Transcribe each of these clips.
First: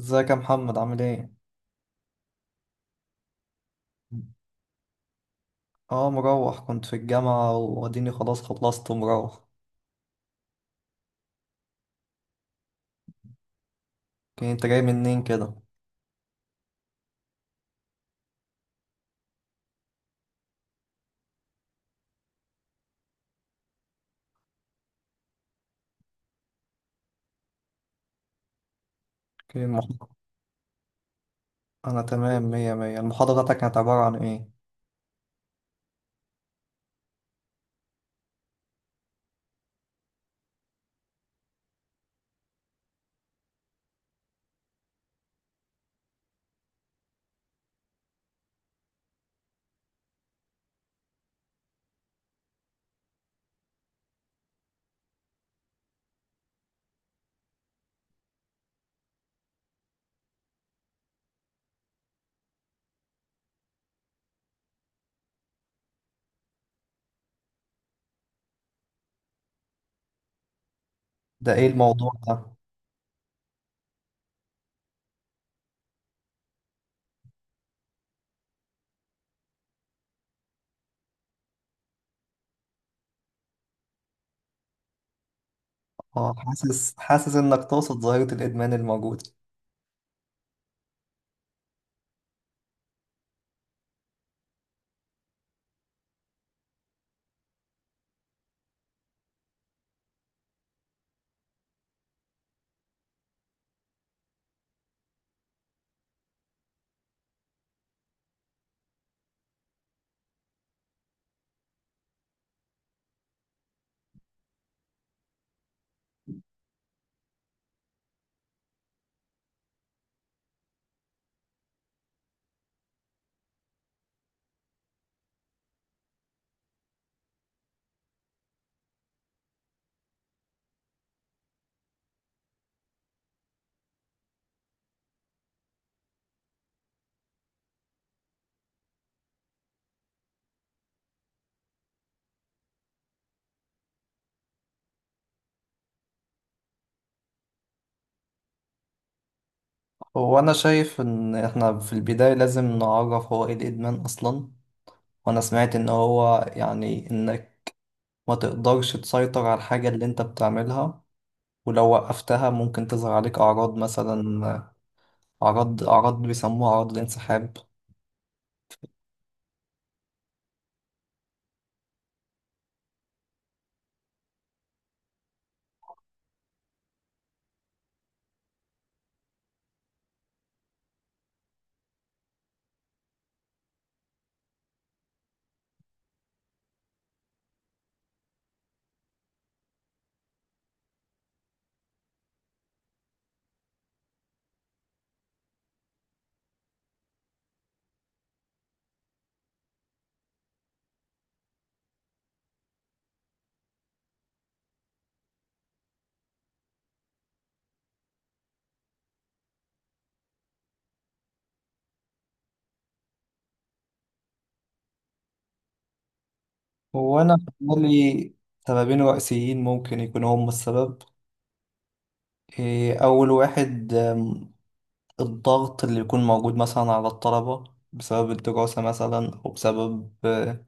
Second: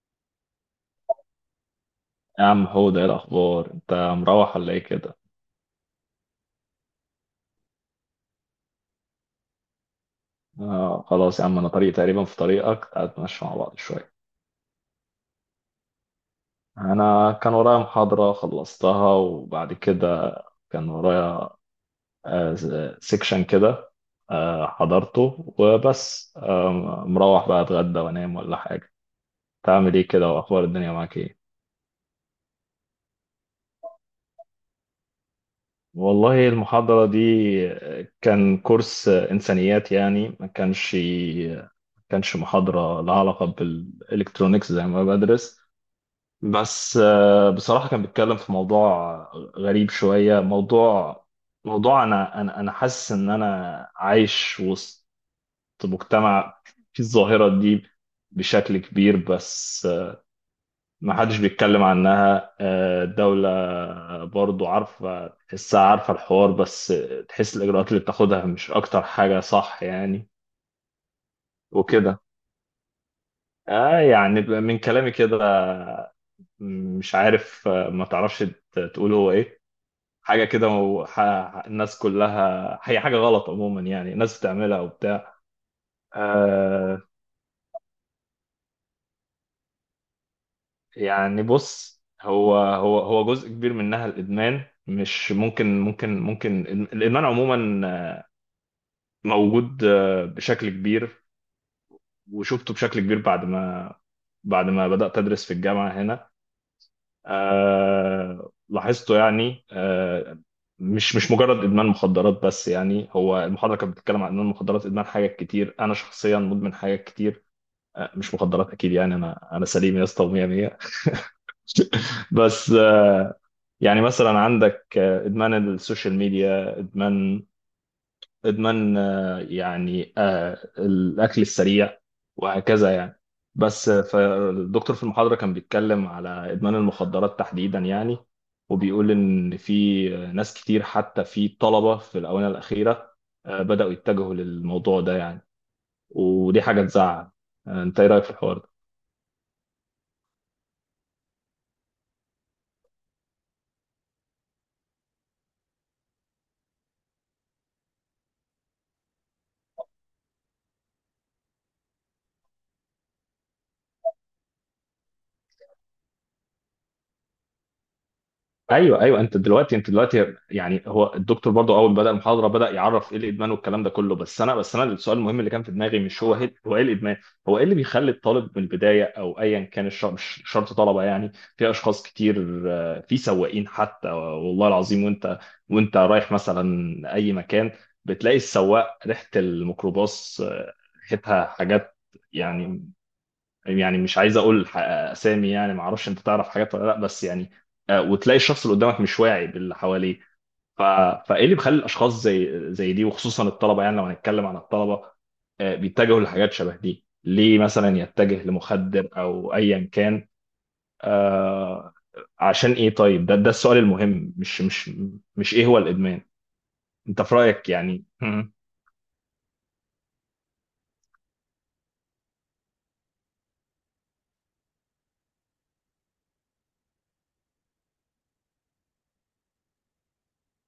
ازيك يا محمد؟ عامل ايه؟ يا عم، هو ده إيه الاخبار؟ انت مروح ولا ايه كده؟ اه، مروح. كنت في الجامعة واديني خلاص خلصت ومروح. آه خلاص يا عم، انا طريق تقريبا في طريقك. تعال نتمشى مع بعض شويه. اوكي، انت جاي منين كده؟ انا كان ورايا محاضره خلصتها وبعد كده، كان ورايا آه سيكشن كده. حضرته وبس. مروح بقى اتغدى وانام ولا حاجه. اوكي. تعمل ايه كده؟ واخبار الدنيا معاك ايه؟ انا تمام، مية مية. المحاضرة بتاعتك كانت عبارة عن ايه؟ والله المحاضرة دي، كان كورس إنسانيات، يعني ما كانش محاضرة لها علاقة بالإلكترونيكس زي ما بدرس. بس، بصراحة كان بيتكلم في موضوع غريب شوية. موضوع أنا حاسس إن أنا عايش وسط مجتمع فيه الظاهرة دي بشكل كبير، بس ما حدش بيتكلم عنها. الدولة برضو عارفة، تحسها، عارفة الحوار، بس تحس الإجراءات اللي بتاخدها مش أكتر حاجة صح، يعني. ده ايه الموضوع وكده. ده؟ يعني من كلامي كده مش عارف، ما تعرفش تقول هو إيه. حاجة كده الناس كلها، هي حاجة غلط عموما، يعني الناس بتعملها وبتاع. اه، حاسس آه حاسس انك تقصد ظاهرة الادمان الموجودة. يعني بص، هو جزء كبير منها الإدمان. مش ممكن الإدمان عموما موجود، بشكل كبير، وشفته بشكل كبير بعد ما بدأت أدرس في الجامعة هنا. لاحظته يعني، مش مجرد إدمان مخدرات، بس يعني هو المحاضرة كانت بتتكلم عن إدمان المخدرات، إدمان حاجات كتير. أنا شخصيا مدمن حاجات كتير، مش مخدرات أكيد، يعني أنا سليم يا اسطى ومية مية. بس، يعني مثلا عندك، إدمان السوشيال ميديا، إدمان يعني، الأكل السريع وهكذا يعني. بس، فالدكتور في المحاضرة كان بيتكلم على إدمان المخدرات تحديدا، يعني وبيقول إن في ناس كتير، حتى في طلبة في الآونة الأخيرة بدأوا يتجهوا للموضوع ده يعني. ودي حاجة تزعل. أنت إيه رأيك في الحوار ده؟ هو انا شايف ان احنا في البداية لازم نعرف هو ايه الادمان اصلا. وانا سمعت ان هو يعني انك ما تقدرش تسيطر على الحاجة اللي انت بتعملها، ولو وقفتها ممكن تظهر عليك أعراض، مثلا أعراض بيسموها أعراض الانسحاب. ايوه ايوه، انت دلوقتي يعني هو الدكتور برضو اول ما بدا المحاضره بدا يعرف ايه الادمان والكلام ده كله. بس انا السؤال المهم اللي كان في دماغي مش هو هي هو ايه الادمان؟ هو ايه اللي بيخلي الطالب من البدايه، او ايا كان مش شرط طلبه. يعني في اشخاص كتير، في سواقين حتى والله العظيم. وانت رايح مثلا اي مكان بتلاقي السواق ريحه الميكروباص، ريحتها حاجات، يعني مش عايز اقول اسامي، يعني ما اعرفش انت تعرف حاجات ولا لا، بس يعني وتلاقي الشخص اللي قدامك مش واعي باللي حواليه. ف... فايه اللي بيخلي الاشخاص زي دي، وخصوصا الطلبه. يعني لو هنتكلم عن الطلبه بيتجهوا لحاجات شبه دي ليه؟ مثلا يتجه لمخدر او ايا كان، آه، عشان ايه؟ طيب ده السؤال المهم، مش مش مش ايه هو الادمان؟ انت في وأنا رايك يعني؟ لي سببين رئيسيين ممكن يكونوا هم السبب. أول واحد، الضغط اللي يكون موجود مثلا على الطلبة بسبب الدراسة، مثلا أو بسبب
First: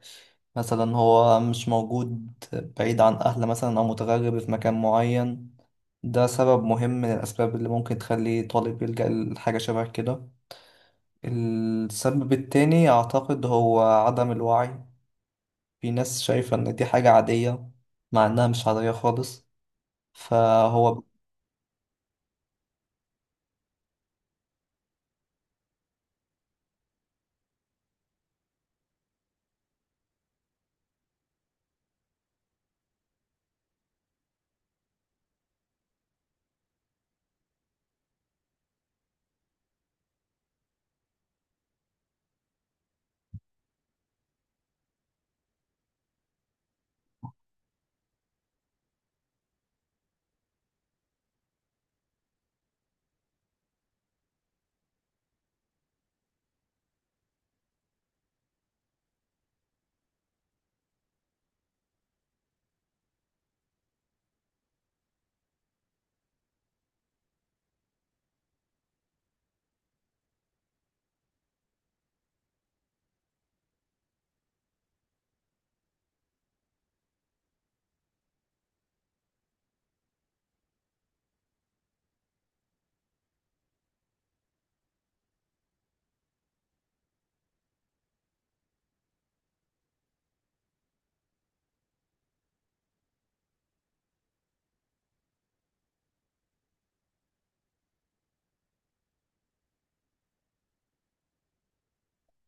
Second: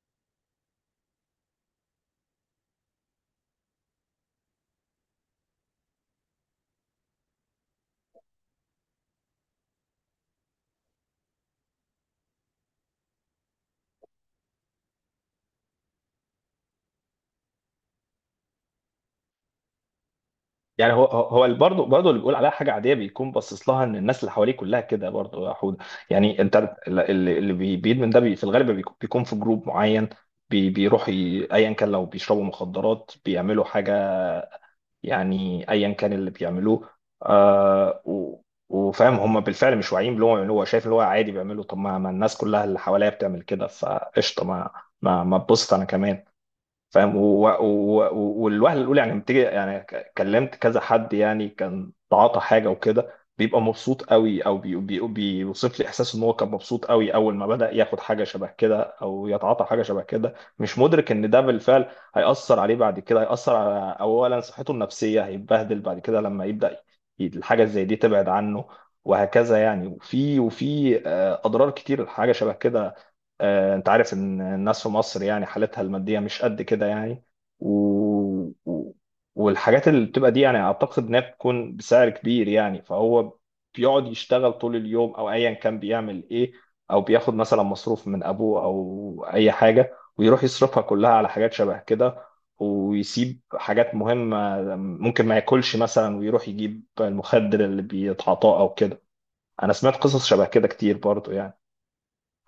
مثلا هو مش موجود، بعيد عن أهله مثلا أو متغرب في مكان معين. ده سبب مهم من الأسباب اللي ممكن تخلي طالب يلجأ لحاجة شبه كده. السبب التاني أعتقد هو عدم الوعي. في ناس شايفة إن دي حاجة عادية مع إنها مش عادية خالص. يعني فهو هو هو برضه اللي بيقول عليها حاجه عاديه بيكون باصص لها، ان الناس اللي حواليه كلها كده، برضه يا حود. يعني انت اللي بيدمن ده، في الغالب بيكون في جروب معين، بيروح ايا كان لو بيشربوا مخدرات بيعملوا حاجه، يعني ايا كان اللي بيعملوه. آه و- وفاهم، هم بالفعل مش واعيين باللي هو بيعملوه. هو شايف اللي هو عادي بيعمله. طب ما الناس كلها اللي حواليا بتعمل كده، فقشطه، ما تبسط انا كمان. فاهم. والوهله الاولى يعني لما تيجي يعني كلمت كذا حد يعني كان تعاطى حاجه وكده، بيبقى مبسوط قوي، او بي بي بيوصف لي احساس ان هو كان مبسوط قوي اول ما بدا ياخد حاجه شبه كده او يتعاطى حاجه شبه كده، مش مدرك ان ده بالفعل هيأثر عليه بعد كده. هيأثر على اولا صحته النفسيه، هيتبهدل بعد كده لما يبدا الحاجه زي دي تبعد عنه، وهكذا يعني. وفي اضرار كتير الحاجه شبه كده. انت عارف ان الناس في مصر يعني حالتها المادية مش قد كده يعني. و... و... والحاجات اللي بتبقى دي، يعني اعتقد انها بتكون بسعر كبير يعني، فهو بيقعد يشتغل طول اليوم او ايا كان بيعمل ايه، او بياخد مثلا مصروف من ابوه او اي حاجة ويروح يصرفها كلها على حاجات شبه كده، ويسيب حاجات مهمة. ممكن ما ياكلش مثلا ويروح يجيب المخدر اللي بيتعاطاه او كده. انا سمعت قصص شبه كده كتير برضو يعني.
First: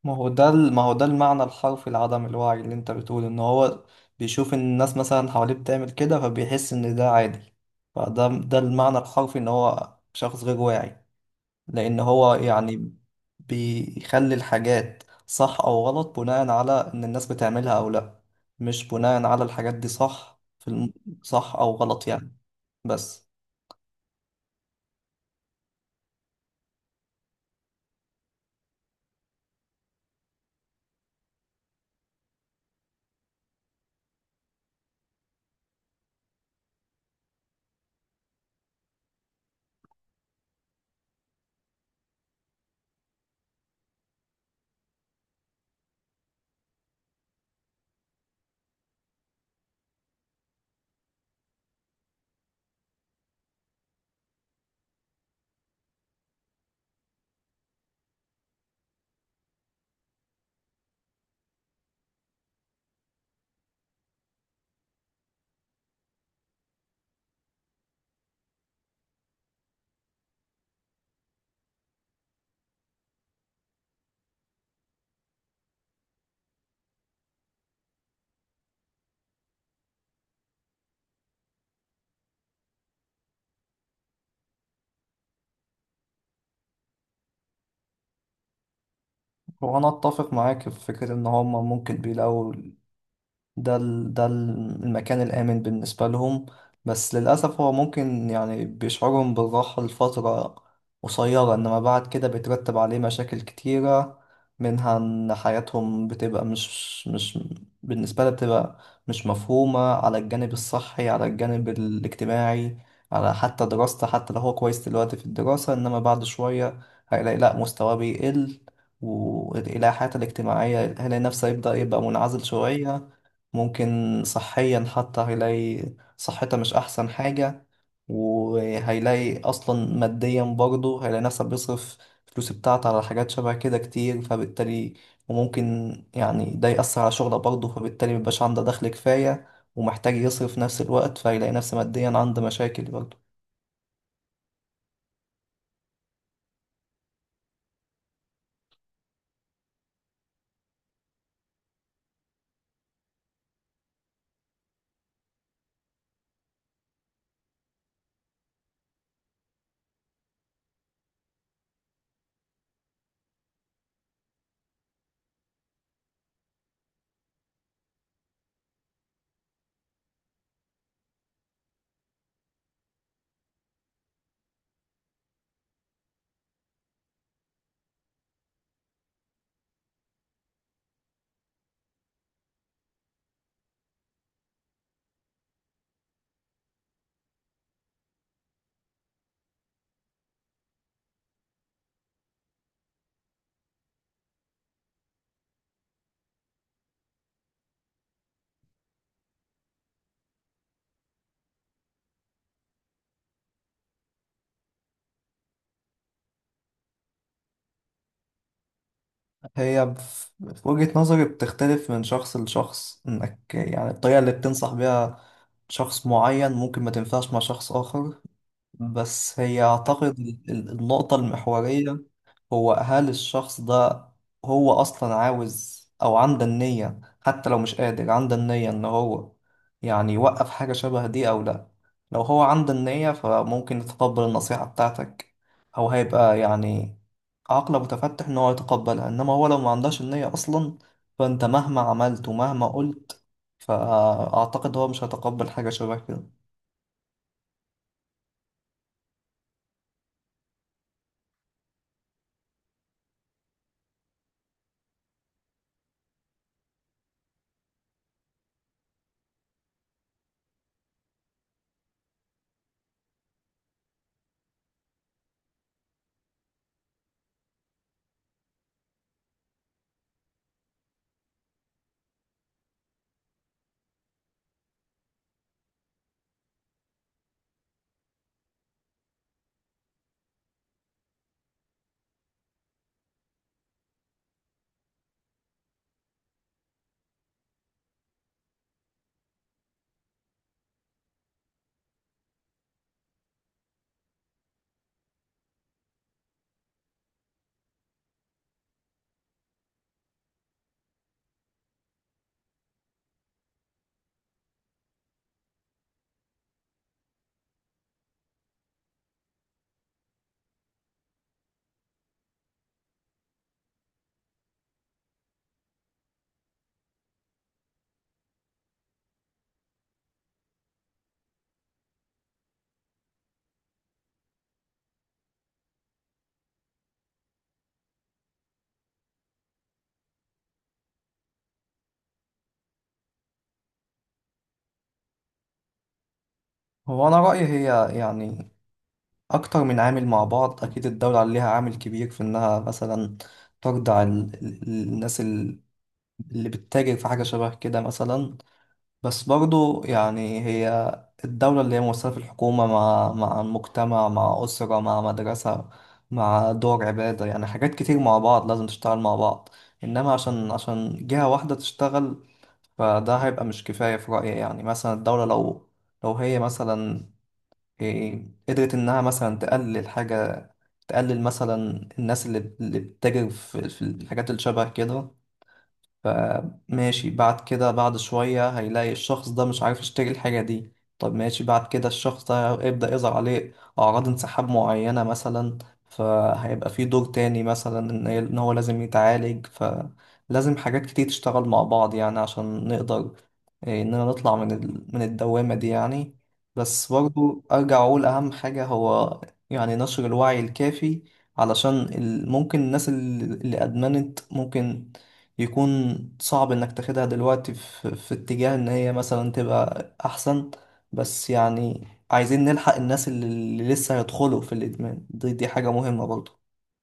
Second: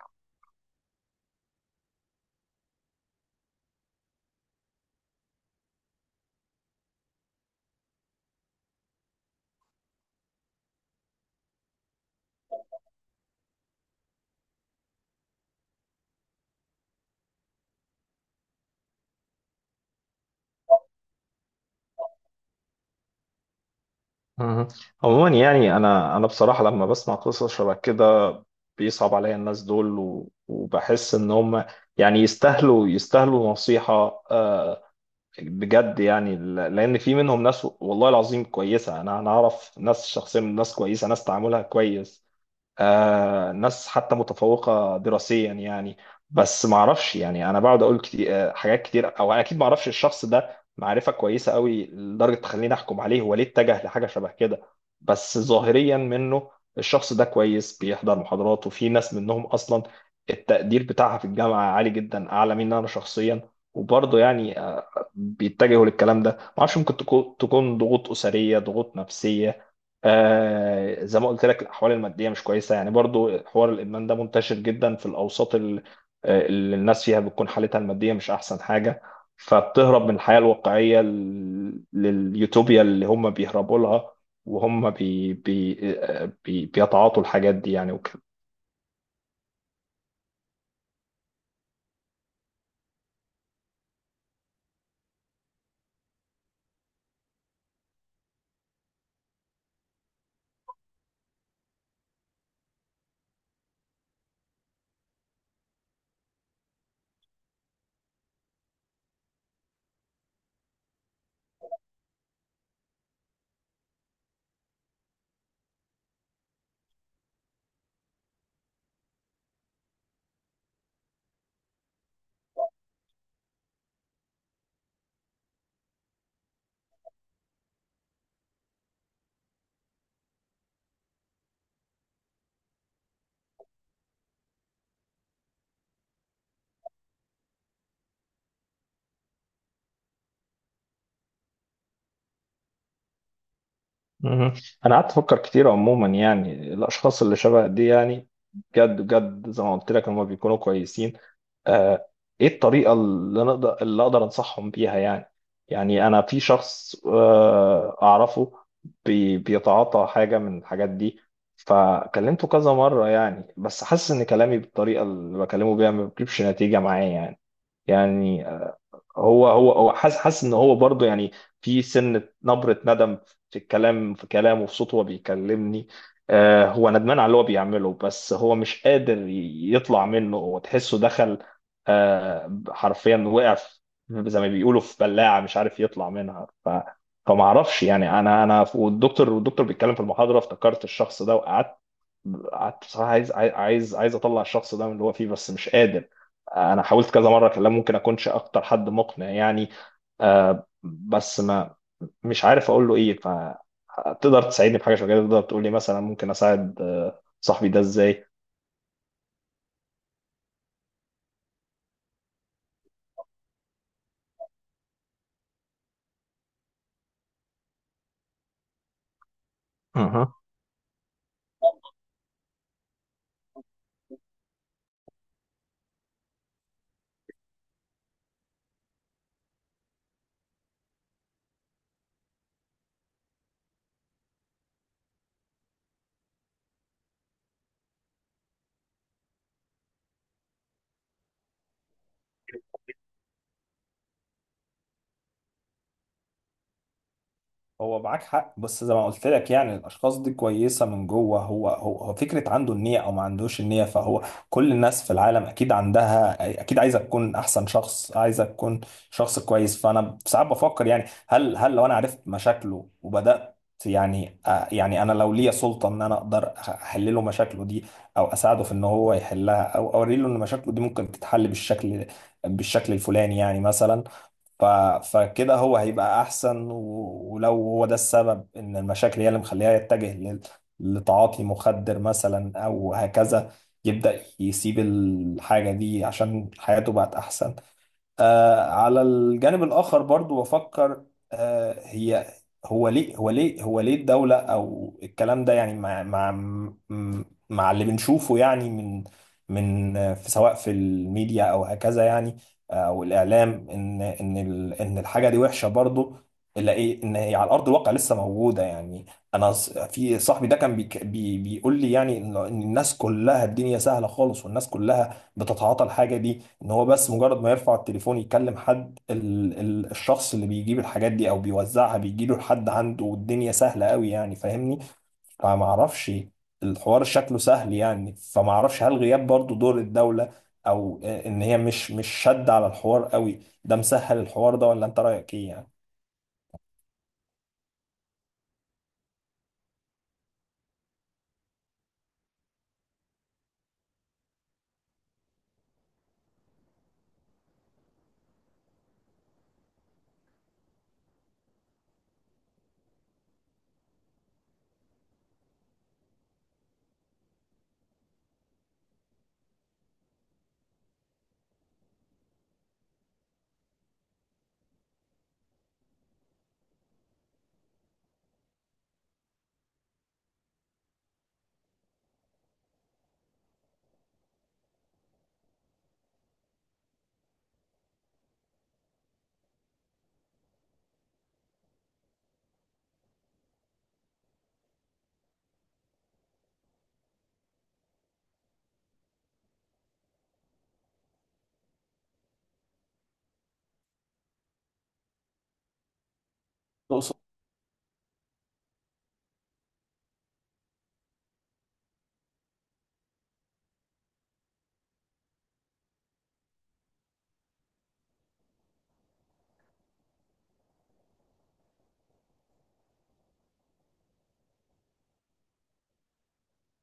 ما هو ده المعنى الحرفي لعدم الوعي، اللي أنت بتقول إن هو بيشوف إن الناس مثلا حواليه بتعمل كده فبيحس إن ده عادي. فده المعنى الحرفي إن هو شخص غير واعي، لأن هو يعني بيخلي الحاجات صح أو غلط بناء على إن الناس بتعملها أو لأ، مش بناء على الحاجات دي. صح صح أو غلط يعني. بس مهم. عموما يعني انا بصراحه لما بسمع قصص شبه كده بيصعب عليا الناس دول، وبحس ان هم يعني يستاهلوا نصيحه، آه، بجد يعني. لان في منهم ناس والله العظيم كويسه، انا اعرف ناس شخصيا، ناس كويسه، ناس تعاملها كويس. ناس حتى متفوقة دراسيا يعني. بس ما اعرفش، يعني انا بقعد اقول كتير حاجات كتير، او انا اكيد ما اعرفش الشخص ده معرفة كويسة قوي لدرجة تخليني احكم عليه هو ليه اتجه لحاجة شبه كده. بس ظاهريا منه الشخص ده كويس، بيحضر محاضرات، وفي ناس منهم اصلا التقدير بتاعها في الجامعة عالي جدا، اعلى مني انا شخصيا. وبرضه يعني بيتجهوا للكلام ده، ما اعرفش. ممكن تكون ضغوط أسرية، ضغوط نفسية. زي ما قلت لك، الاحوال الماديه مش كويسه، يعني برضو حوار الادمان ده منتشر جدا في الاوساط اللي الناس فيها بتكون حالتها الماديه مش احسن حاجه، فبتهرب من الحياه الواقعيه لليوتوبيا اللي هم بيهربوا لها، وهم بي بي بيتعاطوا الحاجات دي يعني. هو انا اتفق معاك في فكره ان هم ممكن بيلاقوا المكان الآمن بالنسبة لهم. بس للأسف هو ممكن يعني بيشعرهم بالراحة لفترة قصيرة، إنما بعد كده بيترتب عليه مشاكل كتيرة، منها إن حياتهم بتبقى مش بالنسبة لها، بتبقى مش مفهومة على الجانب الصحي، على الجانب الاجتماعي، على حتى دراسته. حتى لو هو كويس دلوقتي في الدراسة، إنما بعد شوية هيلاقي لأ، مستواه بيقل. ويلاقي حياته الاجتماعية، هيلاقي نفسه يبدأ يبقى منعزل شوية. ممكن صحيا حتى هيلاقي صحتها مش أحسن حاجة. وهيلاقي أصلا ماديا برضه هيلاقي نفسه بيصرف الفلوس بتاعته على حاجات شبه كده كتير، فبالتالي وممكن يعني ده يأثر على شغله برضه، فبالتالي مبيبقاش عنده دخل كفاية ومحتاج يصرف في نفس الوقت، فهيلاقي نفسه ماديا عنده مشاكل برضه. مهم. انا قعدت افكر كتير، عموما يعني الاشخاص اللي شبه دي، يعني بجد بجد زي ما قلت لك هم بيكونوا كويسين، آه ايه الطريقه اللي اقدر انصحهم بيها يعني؟ يعني انا في شخص اعرفه بيتعاطى حاجه من الحاجات دي، فكلمته كذا مره. يعني بس حاسس ان كلامي بالطريقه اللي بكلمه بيها ما بيجيبش نتيجه معايا يعني. يعني هو حاسس ان هو برضه يعني في سنة، نبرة ندم في الكلام، في كلامه، في صوته وهو بيكلمني. هو ندمان على اللي هو بيعمله، بس هو مش قادر يطلع منه. هو تحسه دخل، حرفيا وقع زي ما بيقولوا في بلاعة مش عارف يطلع منها. فما اعرفش يعني. انا، والدكتور بيتكلم في المحاضرة افتكرت الشخص ده، قعدت بصراحه عايز عاي- عايز عايز اطلع الشخص ده من اللي هو فيه بس مش قادر. انا حاولت كذا مره اكلمه. ممكن اكونش اكتر حد مقنع يعني، بس ما مش عارف اقول له ايه. فتقدر تساعدني في حاجه شبه كده؟ تقدر تقول لي مثلا ممكن اساعد صاحبي ده ازاي؟ هي في وجهة نظري بتختلف من شخص لشخص، إنك يعني الطريقة اللي بتنصح بيها شخص معين ممكن ما تنفعش مع شخص آخر. بس هي أعتقد مهم. النقطة المحورية هو، هل الشخص ده هو أصلا عاوز أو عنده النية؟ حتى لو مش قادر، عنده النية إن هو يعني يوقف حاجة شبه دي أو لأ. لو هو عنده النية فممكن يتقبل النصيحة بتاعتك، أو هيبقى يعني عقله متفتح إن هو يتقبلها. إنما هو لو ما عندهش النية أصلا، فأنت مهما عملت ومهما قلت فأعتقد هو مش هيتقبل حاجة شبه كده. هو معاك حق، بس زي ما قلت لك يعني الاشخاص دي كويسه من جوه. هو فكره عنده النيه او ما عندوش النيه، فهو كل الناس في العالم اكيد عندها، اكيد عايزه تكون احسن شخص، عايزه تكون شخص كويس. فانا ساعات بفكر يعني هل لو انا عرفت مشاكله وبدات، يعني يعني انا لو ليا سلطه ان انا اقدر احل له مشاكله دي، او اساعده في ان هو يحلها، او اوري له ان مشاكله دي ممكن تتحل بالشكل، الفلاني يعني مثلا. ف... فكده هو هيبقى احسن، ولو هو ده السبب، ان المشاكل هي اللي مخليها يتجه لتعاطي مخدر مثلا او هكذا، يبدأ يسيب الحاجة دي عشان حياته بقت احسن. على الجانب الآخر برضو بفكر، آه هي هو ليه الدولة أو الكلام ده يعني مع اللي بنشوفه يعني من سواء في الميديا أو هكذا يعني، أو الإعلام، إن الحاجة دي وحشة. برضو إلا إيه إن هي على أرض الواقع لسه موجودة يعني. أنا في صاحبي ده كان بيك- بي بيقول لي يعني إن الناس كلها الدنيا سهلة خالص، والناس كلها بتتعاطى الحاجة دي، ان هو بس مجرد ما يرفع التليفون يكلم حد، ال ال الشخص اللي بيجيب الحاجات دي او بيوزعها بيجيله لحد عنده. والدنيا سهله قوي يعني، فاهمني. فما اعرفش، الحوار شكله سهل يعني. فما اعرفش، هل غياب برضو دور الدوله، او ان هي مش شد على الحوار قوي ده مسهل الحوار ده؟ ولا انت رايك ايه يعني؟ هو أنا رأيي، هي يعني أكتر من عامل مع بعض. أكيد الدولة عليها عامل كبير في إنها مثلا ترضع الناس اللي بتتاجر في حاجة شبه كده مثلا. بس برضو يعني هي الدولة اللي هي ممثلة في الحكومة، مع المجتمع، مع أسرة، مع مدرسة، مع دور عبادة. يعني حاجات كتير مع بعض لازم تشتغل مع بعض، إنما عشان جهة واحدة تشتغل فده هيبقى مش كفاية في رأيي. يعني مثلا الدولة لو هي مثلا، قدرت إنها مثلا تقلل حاجة، تقلل مثلا الناس اللي بتتاجر في الحاجات اللي شبه كده، فماشي. بعد كده بعد شوية هيلاقي الشخص ده مش عارف يشتري الحاجة دي. طب ماشي، بعد كده الشخص ده يبدأ يظهر عليه أعراض انسحاب معينة مثلا، فهيبقى في دور تاني مثلا إن هو لازم يتعالج. فلازم حاجات كتير تشتغل مع بعض يعني، عشان نقدر إننا نطلع من من الدوامة دي يعني. بس برضو أرجع أقول أهم حاجة هو يعني نشر الوعي الكافي، علشان ممكن الناس اللي أدمنت ممكن يكون صعب انك تاخدها دلوقتي في, في اتجاه ان هي مثلا تبقى احسن. بس يعني عايزين نلحق الناس اللي لسه هيدخلوا في الادمان. دي دي حاجة مهمة برضو.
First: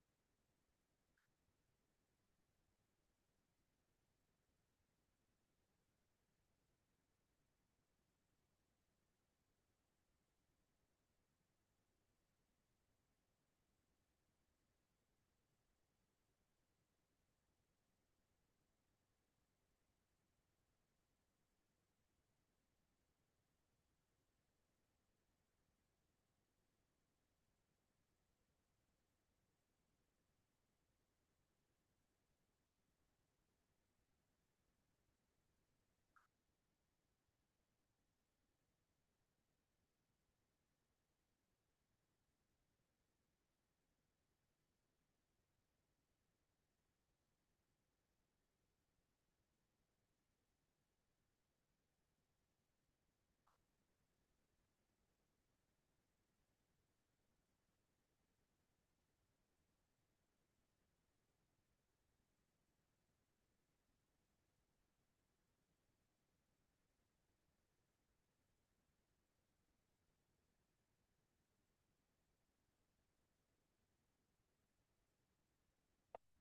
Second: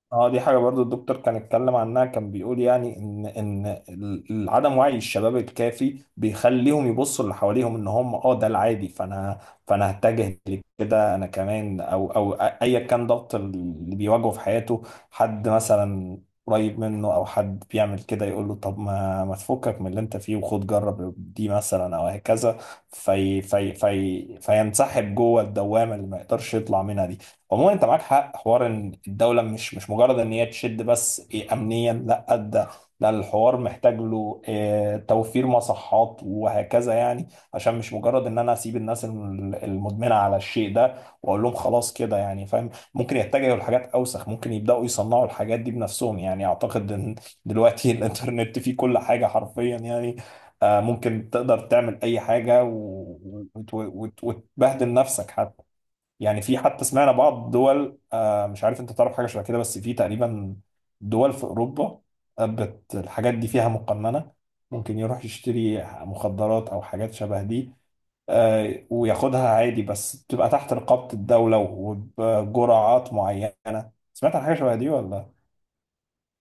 اه دي حاجة برضو الدكتور كان اتكلم عنها، كان بيقول يعني عدم وعي الشباب الكافي بيخليهم يبصوا اللي حواليهم ان هم ده العادي، فانا هتجه لكده انا كمان، او ايا كان ضغط اللي بيواجهه في حياته، حد مثلا قريب منه او حد بيعمل كده يقول له طب ما تفكك من اللي انت فيه وخد جرب دي مثلا او هكذا، في في في فينسحب جوه الدوامة اللي ما يقدرش يطلع منها دي. عموما انت معاك حق، حوار ان الدوله مش مجرد ان هي تشد بس إيه امنيا، لا. ده الحوار محتاج له إيه، توفير مصحات وهكذا يعني. عشان مش مجرد ان انا اسيب الناس المدمنه على الشيء ده واقول لهم خلاص كده، يعني فاهم ممكن يتجهوا لحاجات اوسخ، ممكن يبداوا يصنعوا الحاجات دي بنفسهم يعني. اعتقد ان دلوقتي الانترنت فيه كل حاجه حرفيا يعني، ممكن تقدر تعمل اي حاجه، وتبهدل نفسك حتى. يعني في، حتى سمعنا بعض دول، مش عارف انت تعرف حاجه شبه كده؟ بس في تقريبا دول في اوروبا بت الحاجات دي فيها مقننه. ممكن يروح يشتري مخدرات او حاجات شبه دي وياخدها عادي، بس بتبقى تحت رقابه الدوله وبجرعات معينه. سمعت عن حاجه شبه دي ولا؟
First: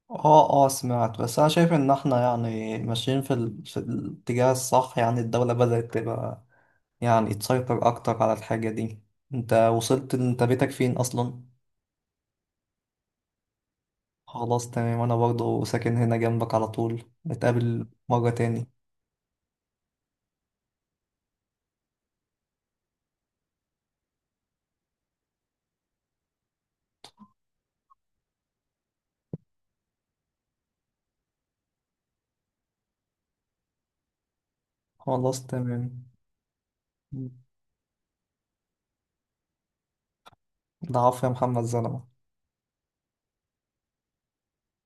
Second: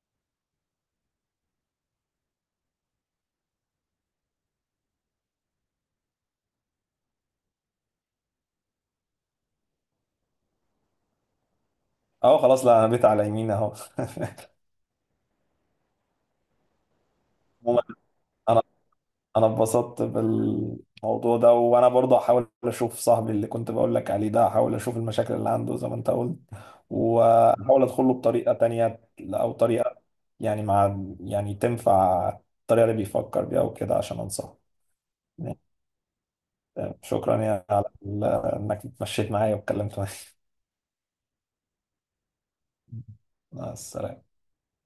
اه اه، سمعت. بس انا شايف ان احنا يعني ماشيين في الاتجاه الصح. يعني الدولة بدأت تبقى يعني تسيطر اكتر على الحاجة دي. انت وصلت؟ انت بيتك فين اصلا؟ اه خلاص، لا، انا بيت على يمين اهو. خلاص، تمام. انا برضو ساكن هنا جنبك، على طول عموماً، نتقابل مرة انا تاني. انا اتبسطت بالموضوع ده، وانا برضه هحاول اشوف صاحبي اللي كنت بقول لك عليه ده. هحاول اشوف المشاكل اللي عنده زي ما انت قلت، واحاول ادخله بطريقة تانية، او طريقة، يعني مع، يعني تنفع الطريقة اللي بيفكر بيها وكده، عشان انصحه. خلاص، تمام. شكرا يعني على انك اتمشيت معايا واتكلمت معايا. ضعاف يا محمد زلمة. مع السلامة.